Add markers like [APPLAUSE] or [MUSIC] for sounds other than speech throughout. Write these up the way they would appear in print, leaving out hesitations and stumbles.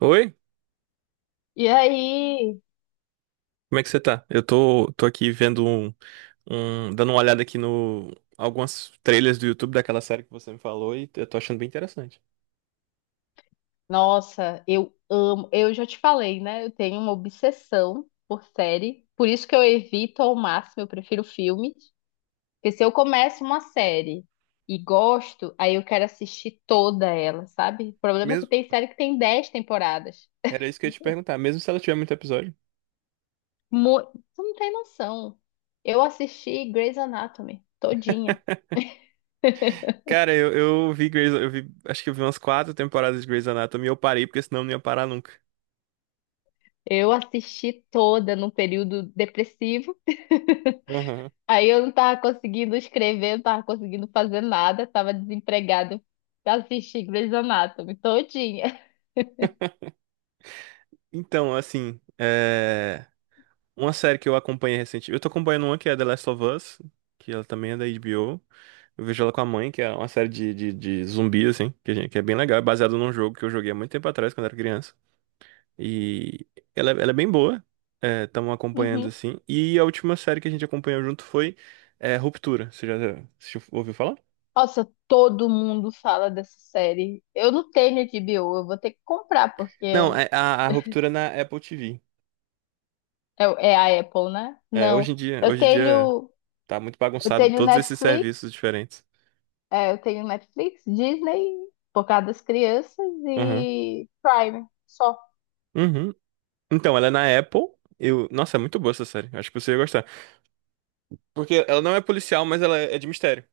Oi, E aí, como é que você tá? Eu tô aqui vendo dando uma olhada aqui no algumas trailers do YouTube daquela série que você me falou e eu tô achando bem interessante. nossa, eu amo. Eu já te falei, né? Eu tenho uma obsessão por série. Por isso que eu evito ao máximo, eu prefiro filme. Porque se eu começo uma série e gosto, aí eu quero assistir toda ela, sabe? O problema é que Mesmo. tem série que tem dez temporadas. Era isso que eu ia te perguntar, mesmo se ela tiver muito episódio. Tu não tem noção. Eu assisti Grey's Anatomy todinha. [LAUGHS] Cara, eu vi Grey's, eu vi, acho que eu vi umas quatro temporadas de Grey's Anatomy e eu parei porque senão eu não ia parar nunca. Eu assisti toda num período depressivo. [LAUGHS] Aham. Aí eu não tava conseguindo escrever, não tava conseguindo fazer nada, tava desempregado pra assistir Grey's Anatomy todinha. [LAUGHS] Então, assim, uma série que eu acompanhei recentemente. Eu tô acompanhando uma que é The Last of Us, que ela também é da HBO. Eu vejo ela com a mãe, que é uma série de zumbi, assim, que é bem legal. É baseado num jogo que eu joguei há muito tempo atrás, quando era criança. E ela é bem boa. Estamos acompanhando, Uhum. assim. E a última série que a gente acompanhou junto foi é, Ruptura. Você já ouviu falar? Nossa, todo mundo fala dessa série. Eu não tenho H B O, eu vou ter que comprar, Não, é a Ruptura na Apple TV. é a Apple, né? É, Não. Eu hoje em dia tenho, tá muito eu bagunçado tenho todos esses Netflix, serviços diferentes. Eu tenho Netflix, Disney, por causa das crianças, Aham. e Prime, só. Uhum. Então, ela é na Apple. Eu... Nossa, é muito boa essa série. Acho que você ia gostar. Porque ela não é policial, mas ela é de mistério.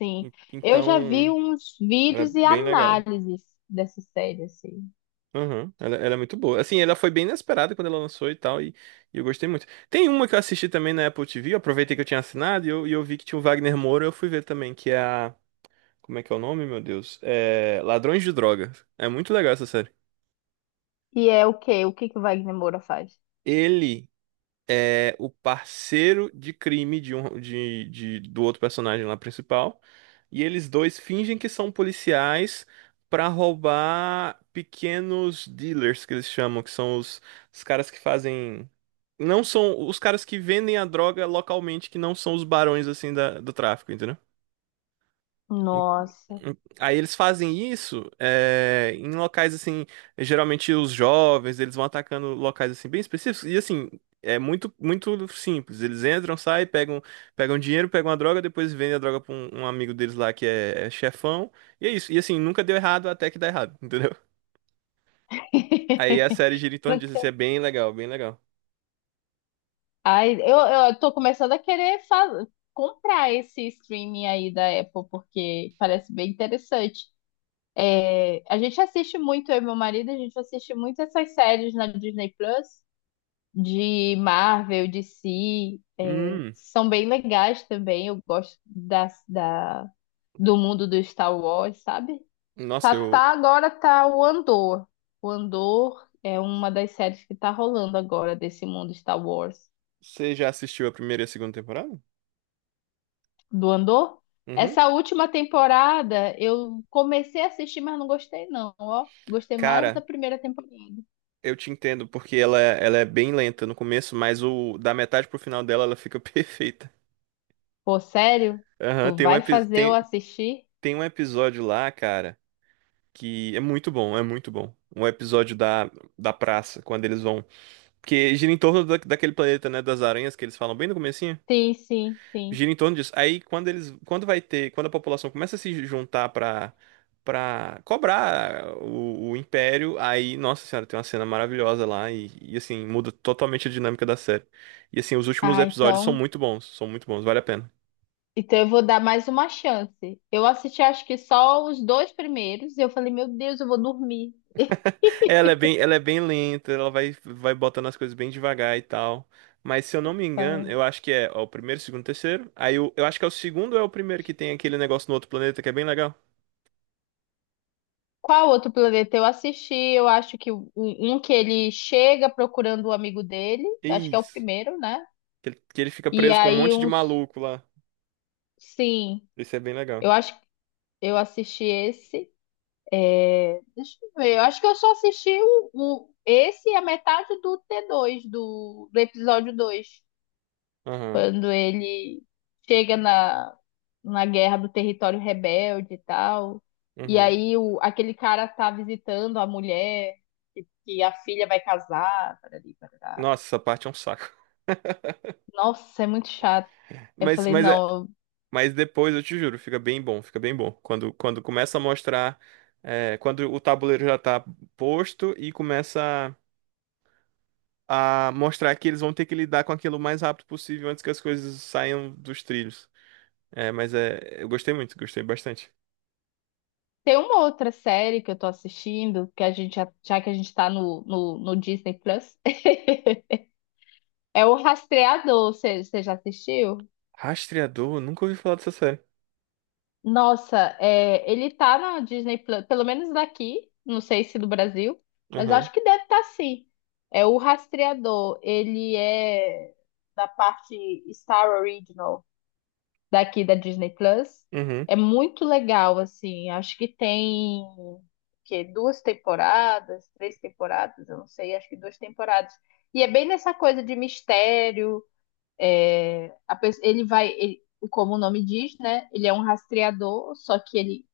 Sim. Eu Então, já vi uns ela é vídeos e bem legal. análises dessa série, assim. Aham, ela é muito boa. Assim, ela foi bem inesperada quando ela lançou e tal, e eu gostei muito. Tem uma que eu assisti também na Apple TV, eu aproveitei que eu tinha assinado e eu vi que tinha o Wagner Moura, eu fui ver também, que é a. Como é que é o nome, meu Deus? É. Ladrões de Drogas. É muito legal essa série. E é o quê? O que o Wagner Moura faz? Ele é o parceiro de crime de um, de- do outro personagem lá principal. E eles dois fingem que são policiais para roubar pequenos dealers, que eles chamam, que são os caras que fazem. Não são os caras que vendem a droga localmente, que não são os barões assim do tráfico, entendeu? Nossa. Aí eles fazem isso é, em locais assim, geralmente os jovens, eles vão atacando locais assim bem específicos e assim, é muito muito simples. Eles entram, saem, pegam dinheiro, pegam a droga, depois vendem a droga pra um amigo deles lá que é chefão. E é isso. E assim, nunca deu errado até que dá errado, [LAUGHS] entendeu? Aí a série [LAUGHS] gira em torno disso, assim, Nunca- é bem legal, bem legal. Ai, eu tô começando a querer comprar esse streaming aí da Apple, porque parece bem interessante. É, a gente assiste muito, eu e meu marido, a gente assiste muito essas séries na Disney Plus, de Marvel, DC, é, Hum, são bem legais também. Eu gosto da, da, do mundo do Star Wars, sabe? nossa, tá eu tá agora tá o Andor. O Andor é uma das séries que tá rolando agora desse mundo Star Wars. você já assistiu a primeira e a segunda temporada? Do Andor? Uhum. Essa última temporada eu comecei a assistir, mas não gostei não, ó. Gostei mais da Cara, primeira temporada. eu te entendo, porque ela é bem lenta no começo, mas o da metade pro final dela ela fica [LAUGHS] perfeita. Pô, sério? Aham, Tu vai fazer eu assistir? tem um episódio lá, cara, que é muito bom, é muito bom. Um episódio da praça, quando eles vão. Porque gira em torno daquele planeta, né, das aranhas, que eles falam bem no começo. Sim, sim, sim. Gira em torno disso. Aí quando eles, quando vai ter, quando a população começa a se juntar pra para cobrar o império, aí, nossa senhora, tem uma cena maravilhosa lá e, assim muda totalmente a dinâmica da série. E assim, os últimos Ah, episódios então, são muito bons, vale a pena. então eu vou dar mais uma chance. Eu assisti acho que só os dois primeiros e eu falei, meu Deus, eu vou dormir. É, ela é bem, ela é bem lenta, ela vai botando as coisas bem devagar e tal. Mas se eu não me engano, Ah, eu acho que é ó, o primeiro, segundo, terceiro. Eu acho que é o segundo ou é o primeiro que tem aquele negócio no outro planeta que é bem legal. qual outro planeta eu assisti? Eu acho que um que ele chega procurando o amigo dele, acho que é o Isso. primeiro, né? Que ele fica E preso com um aí monte de uns, maluco lá. sim, Isso é bem eu legal. acho que eu assisti esse. Deixa eu ver, eu acho que eu só assisti esse e a metade do do episódio 2. Aham, Quando ele chega na guerra do território rebelde e tal. E uhum. aí aquele cara tá visitando a mulher, que a filha vai casar, parari, parará. Nossa, essa parte é um saco. Nossa, é muito chato. [LAUGHS] Eu Mas, falei, mas, é, não, eu- mas depois, eu te juro, fica bem bom, fica bem bom. Quando começa a mostrar, é, quando o tabuleiro já tá posto e começa a mostrar que eles vão ter que lidar com aquilo o mais rápido possível antes que as coisas saiam dos trilhos. Eu gostei muito, gostei bastante. tem uma outra série que eu tô assistindo, que já que a gente tá no Disney Plus, [LAUGHS] é o Rastreador, você já assistiu? Rastreador, nunca ouvi falar dessa série. Nossa, é, ele tá na Disney Plus, pelo menos daqui, não sei se do Brasil, mas eu Aham, acho que deve estar sim. É o Rastreador, ele é da parte Star Original, daqui da Disney Plus. uhum, É muito legal, assim. Acho que tem que duas temporadas, três temporadas, eu não sei, acho que duas temporadas. E é bem nessa coisa de mistério. É, a pe- ele vai, ele- Como o nome diz, né? Ele é um rastreador, só que ele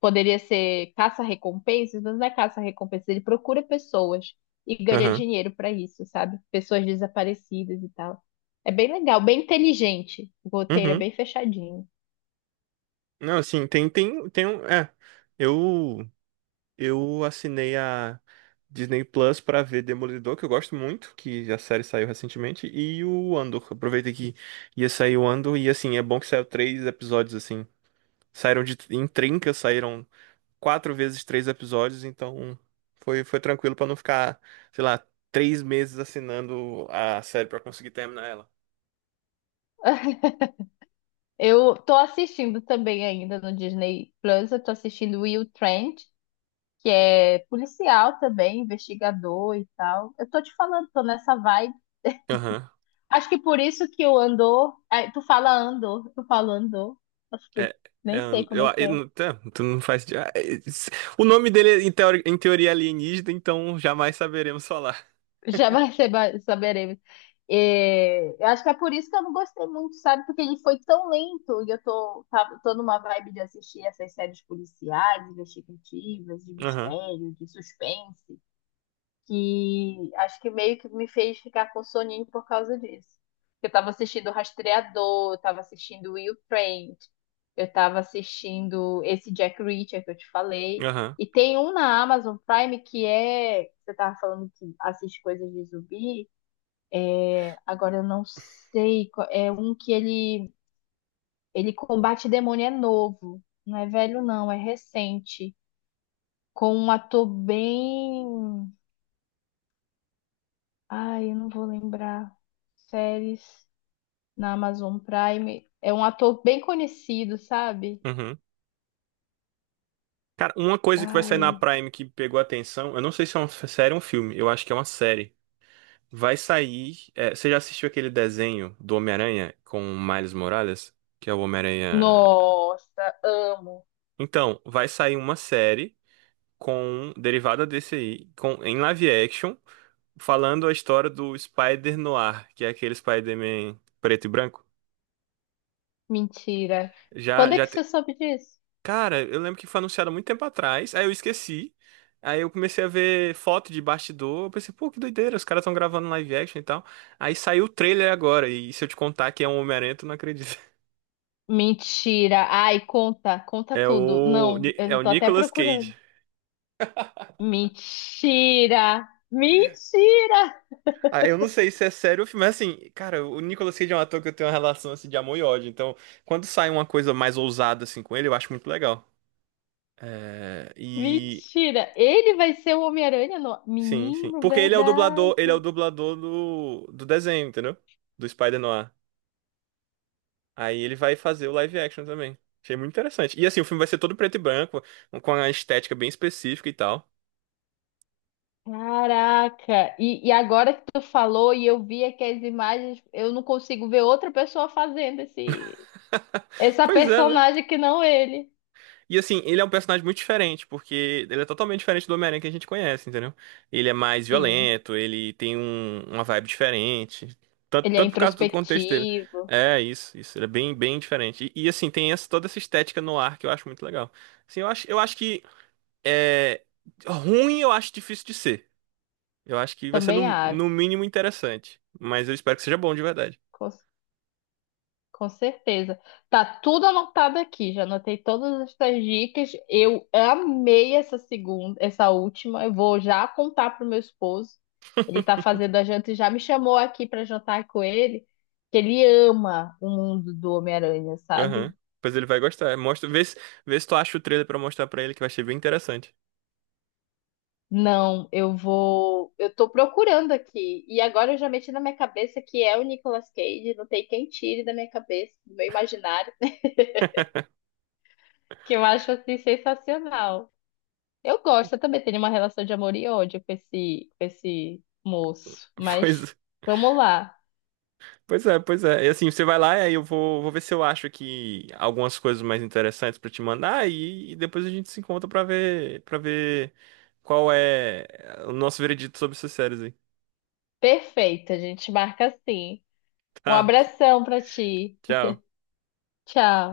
poderia ser caça-recompensas, mas não é caça-recompensas, ele procura pessoas e ganha aham, dinheiro para isso, sabe? Pessoas desaparecidas e tal. É bem legal, bem inteligente. O uhum, roteiro é uhum. bem fechadinho. Não, assim, tem um, é, eu... Eu assinei a Disney Plus pra ver Demolidor, que eu gosto muito, que a série saiu recentemente, e o Andor. Aproveitei que ia sair o Andor, e assim, é bom que saiu três episódios, assim. Saíram de, em trinca, saíram quatro vezes três episódios, então foi, foi tranquilo pra não ficar, sei lá, três meses assinando a série pra conseguir terminar ela. [LAUGHS] Eu tô assistindo também ainda no Disney Plus, eu tô assistindo Will Trent, que é policial também, investigador e tal. Eu tô te falando, tô nessa vibe. Aham. Acho que por isso que o Andor, ai, tu fala Andor, tu fala Andor. Acho que É, é, nem sei and- como é que eu, é. não- tá, tu não faz. O nome dele, é, em teoria, alienígena, então jamais saberemos falar. [LAUGHS] Já vai ser, ba- saberemos. É, eu acho que é por isso que eu não gostei muito, sabe? Porque ele foi tão lento e tô numa vibe de assistir essas séries policiais, investigativas, de Aham, mistério, de suspense. Que acho que meio que me fez ficar com soninho por causa disso. Eu tava assistindo o Rastreador, eu tava assistindo Will Trent, eu tava assistindo esse Jack Reacher que eu te falei. aham. E tem um na Amazon Prime que é. Você tava falando que assiste coisas de zumbi. Agora eu não sei. É um que ele combate demônio, é novo. Não é velho, não, é recente. Com um ator bem. Ai, eu não vou lembrar. Séries. Na Amazon Prime. É um ator bem conhecido, sabe? Uhum. Cara, uma coisa que vai sair na Ai, Prime que pegou atenção, eu não sei se é série ou um filme, eu acho que é uma série. Vai sair. É, você já assistiu aquele desenho do Homem-Aranha com o Miles Morales? Que é o Homem-Aranha. nossa, amo. Então, vai sair uma série com derivada desse aí, com em live action, falando a história do Spider-Noir, que é aquele Spider-Man preto e branco. Mentira. Já Quando é já que te- você soube disso? Cara, eu lembro que foi anunciado há muito tempo atrás, aí eu esqueci. Aí eu comecei a ver foto de bastidor, eu pensei, pô, que doideira, os caras estão gravando live action e tal. Aí saiu o trailer agora, e se eu te contar que é um Homem-Aranha, tu não acredita. [LAUGHS] Mentira. Ai, conta, conta É tudo. o Não, Ni- eu é já o tô até Nicolas procurando. Cage. Mentira. Mentira. Ah, eu não sei se é sério o filme, mas assim, cara, o Nicolas Cage é um ator que eu tenho uma relação assim de amor e ódio. Então, quando sai uma coisa mais ousada assim com ele, eu acho muito legal. É, e Mentira. Ele vai ser o Homem-Aranha no... sim, sim. Menino, Porque ele é o dublador, verdade. ele é o dublador do desenho, entendeu? Do Spider-Noir. Aí ele vai fazer o live action também. Achei muito interessante. E assim, o filme vai ser todo preto e branco, com a estética bem específica e tal. Caraca. E agora que tu falou e eu vi aqui as imagens, eu não consigo ver outra pessoa fazendo esse [LAUGHS] essa Pois é, né? personagem que não ele. E assim, ele é um personagem muito diferente, porque ele é totalmente diferente do Homem-Aranha que a gente conhece, entendeu? Ele é mais Sim. violento, ele tem uma vibe diferente. Tanto, Ele é tanto por causa do contexto dele. introspectivo. É, isso, isso. Ele é bem, bem diferente. E assim, tem essa, toda essa estética no ar que eu acho muito legal. Assim, eu acho que é, ruim eu acho difícil de ser. Eu acho que vai ser Também acho. no mínimo interessante. Mas eu espero que seja bom de verdade. Com, com certeza. Tá tudo anotado aqui. Já anotei todas essas dicas. Eu amei essa segunda, essa última. Eu vou já contar pro meu esposo. Ele tá fazendo a janta e já me chamou aqui para jantar com ele. Que ele ama o mundo do Homem-Aranha, sabe? Aham. Pois ele vai gostar. Mostra, vê se tu acha o trailer pra mostrar pra ele que vai ser bem interessante. Não, eu vou. Eu tô procurando aqui. E agora eu já meti na minha cabeça que é o Nicolas Cage. Não tem quem tire da minha cabeça, do meu imaginário, que eu acho assim sensacional. Eu gosto, eu também tenho uma relação de amor e ódio com esse moço. [LAUGHS] Mas Pois vamos lá. Pois é, pois é. E assim, você vai lá e aí vou ver se eu acho aqui algumas coisas mais interessantes pra te mandar e depois a gente se encontra para ver qual é o nosso veredito sobre essas séries aí. [LAUGHS] Perfeito, a gente marca assim. Um Tá, abração pra ti. tchau. Tchau.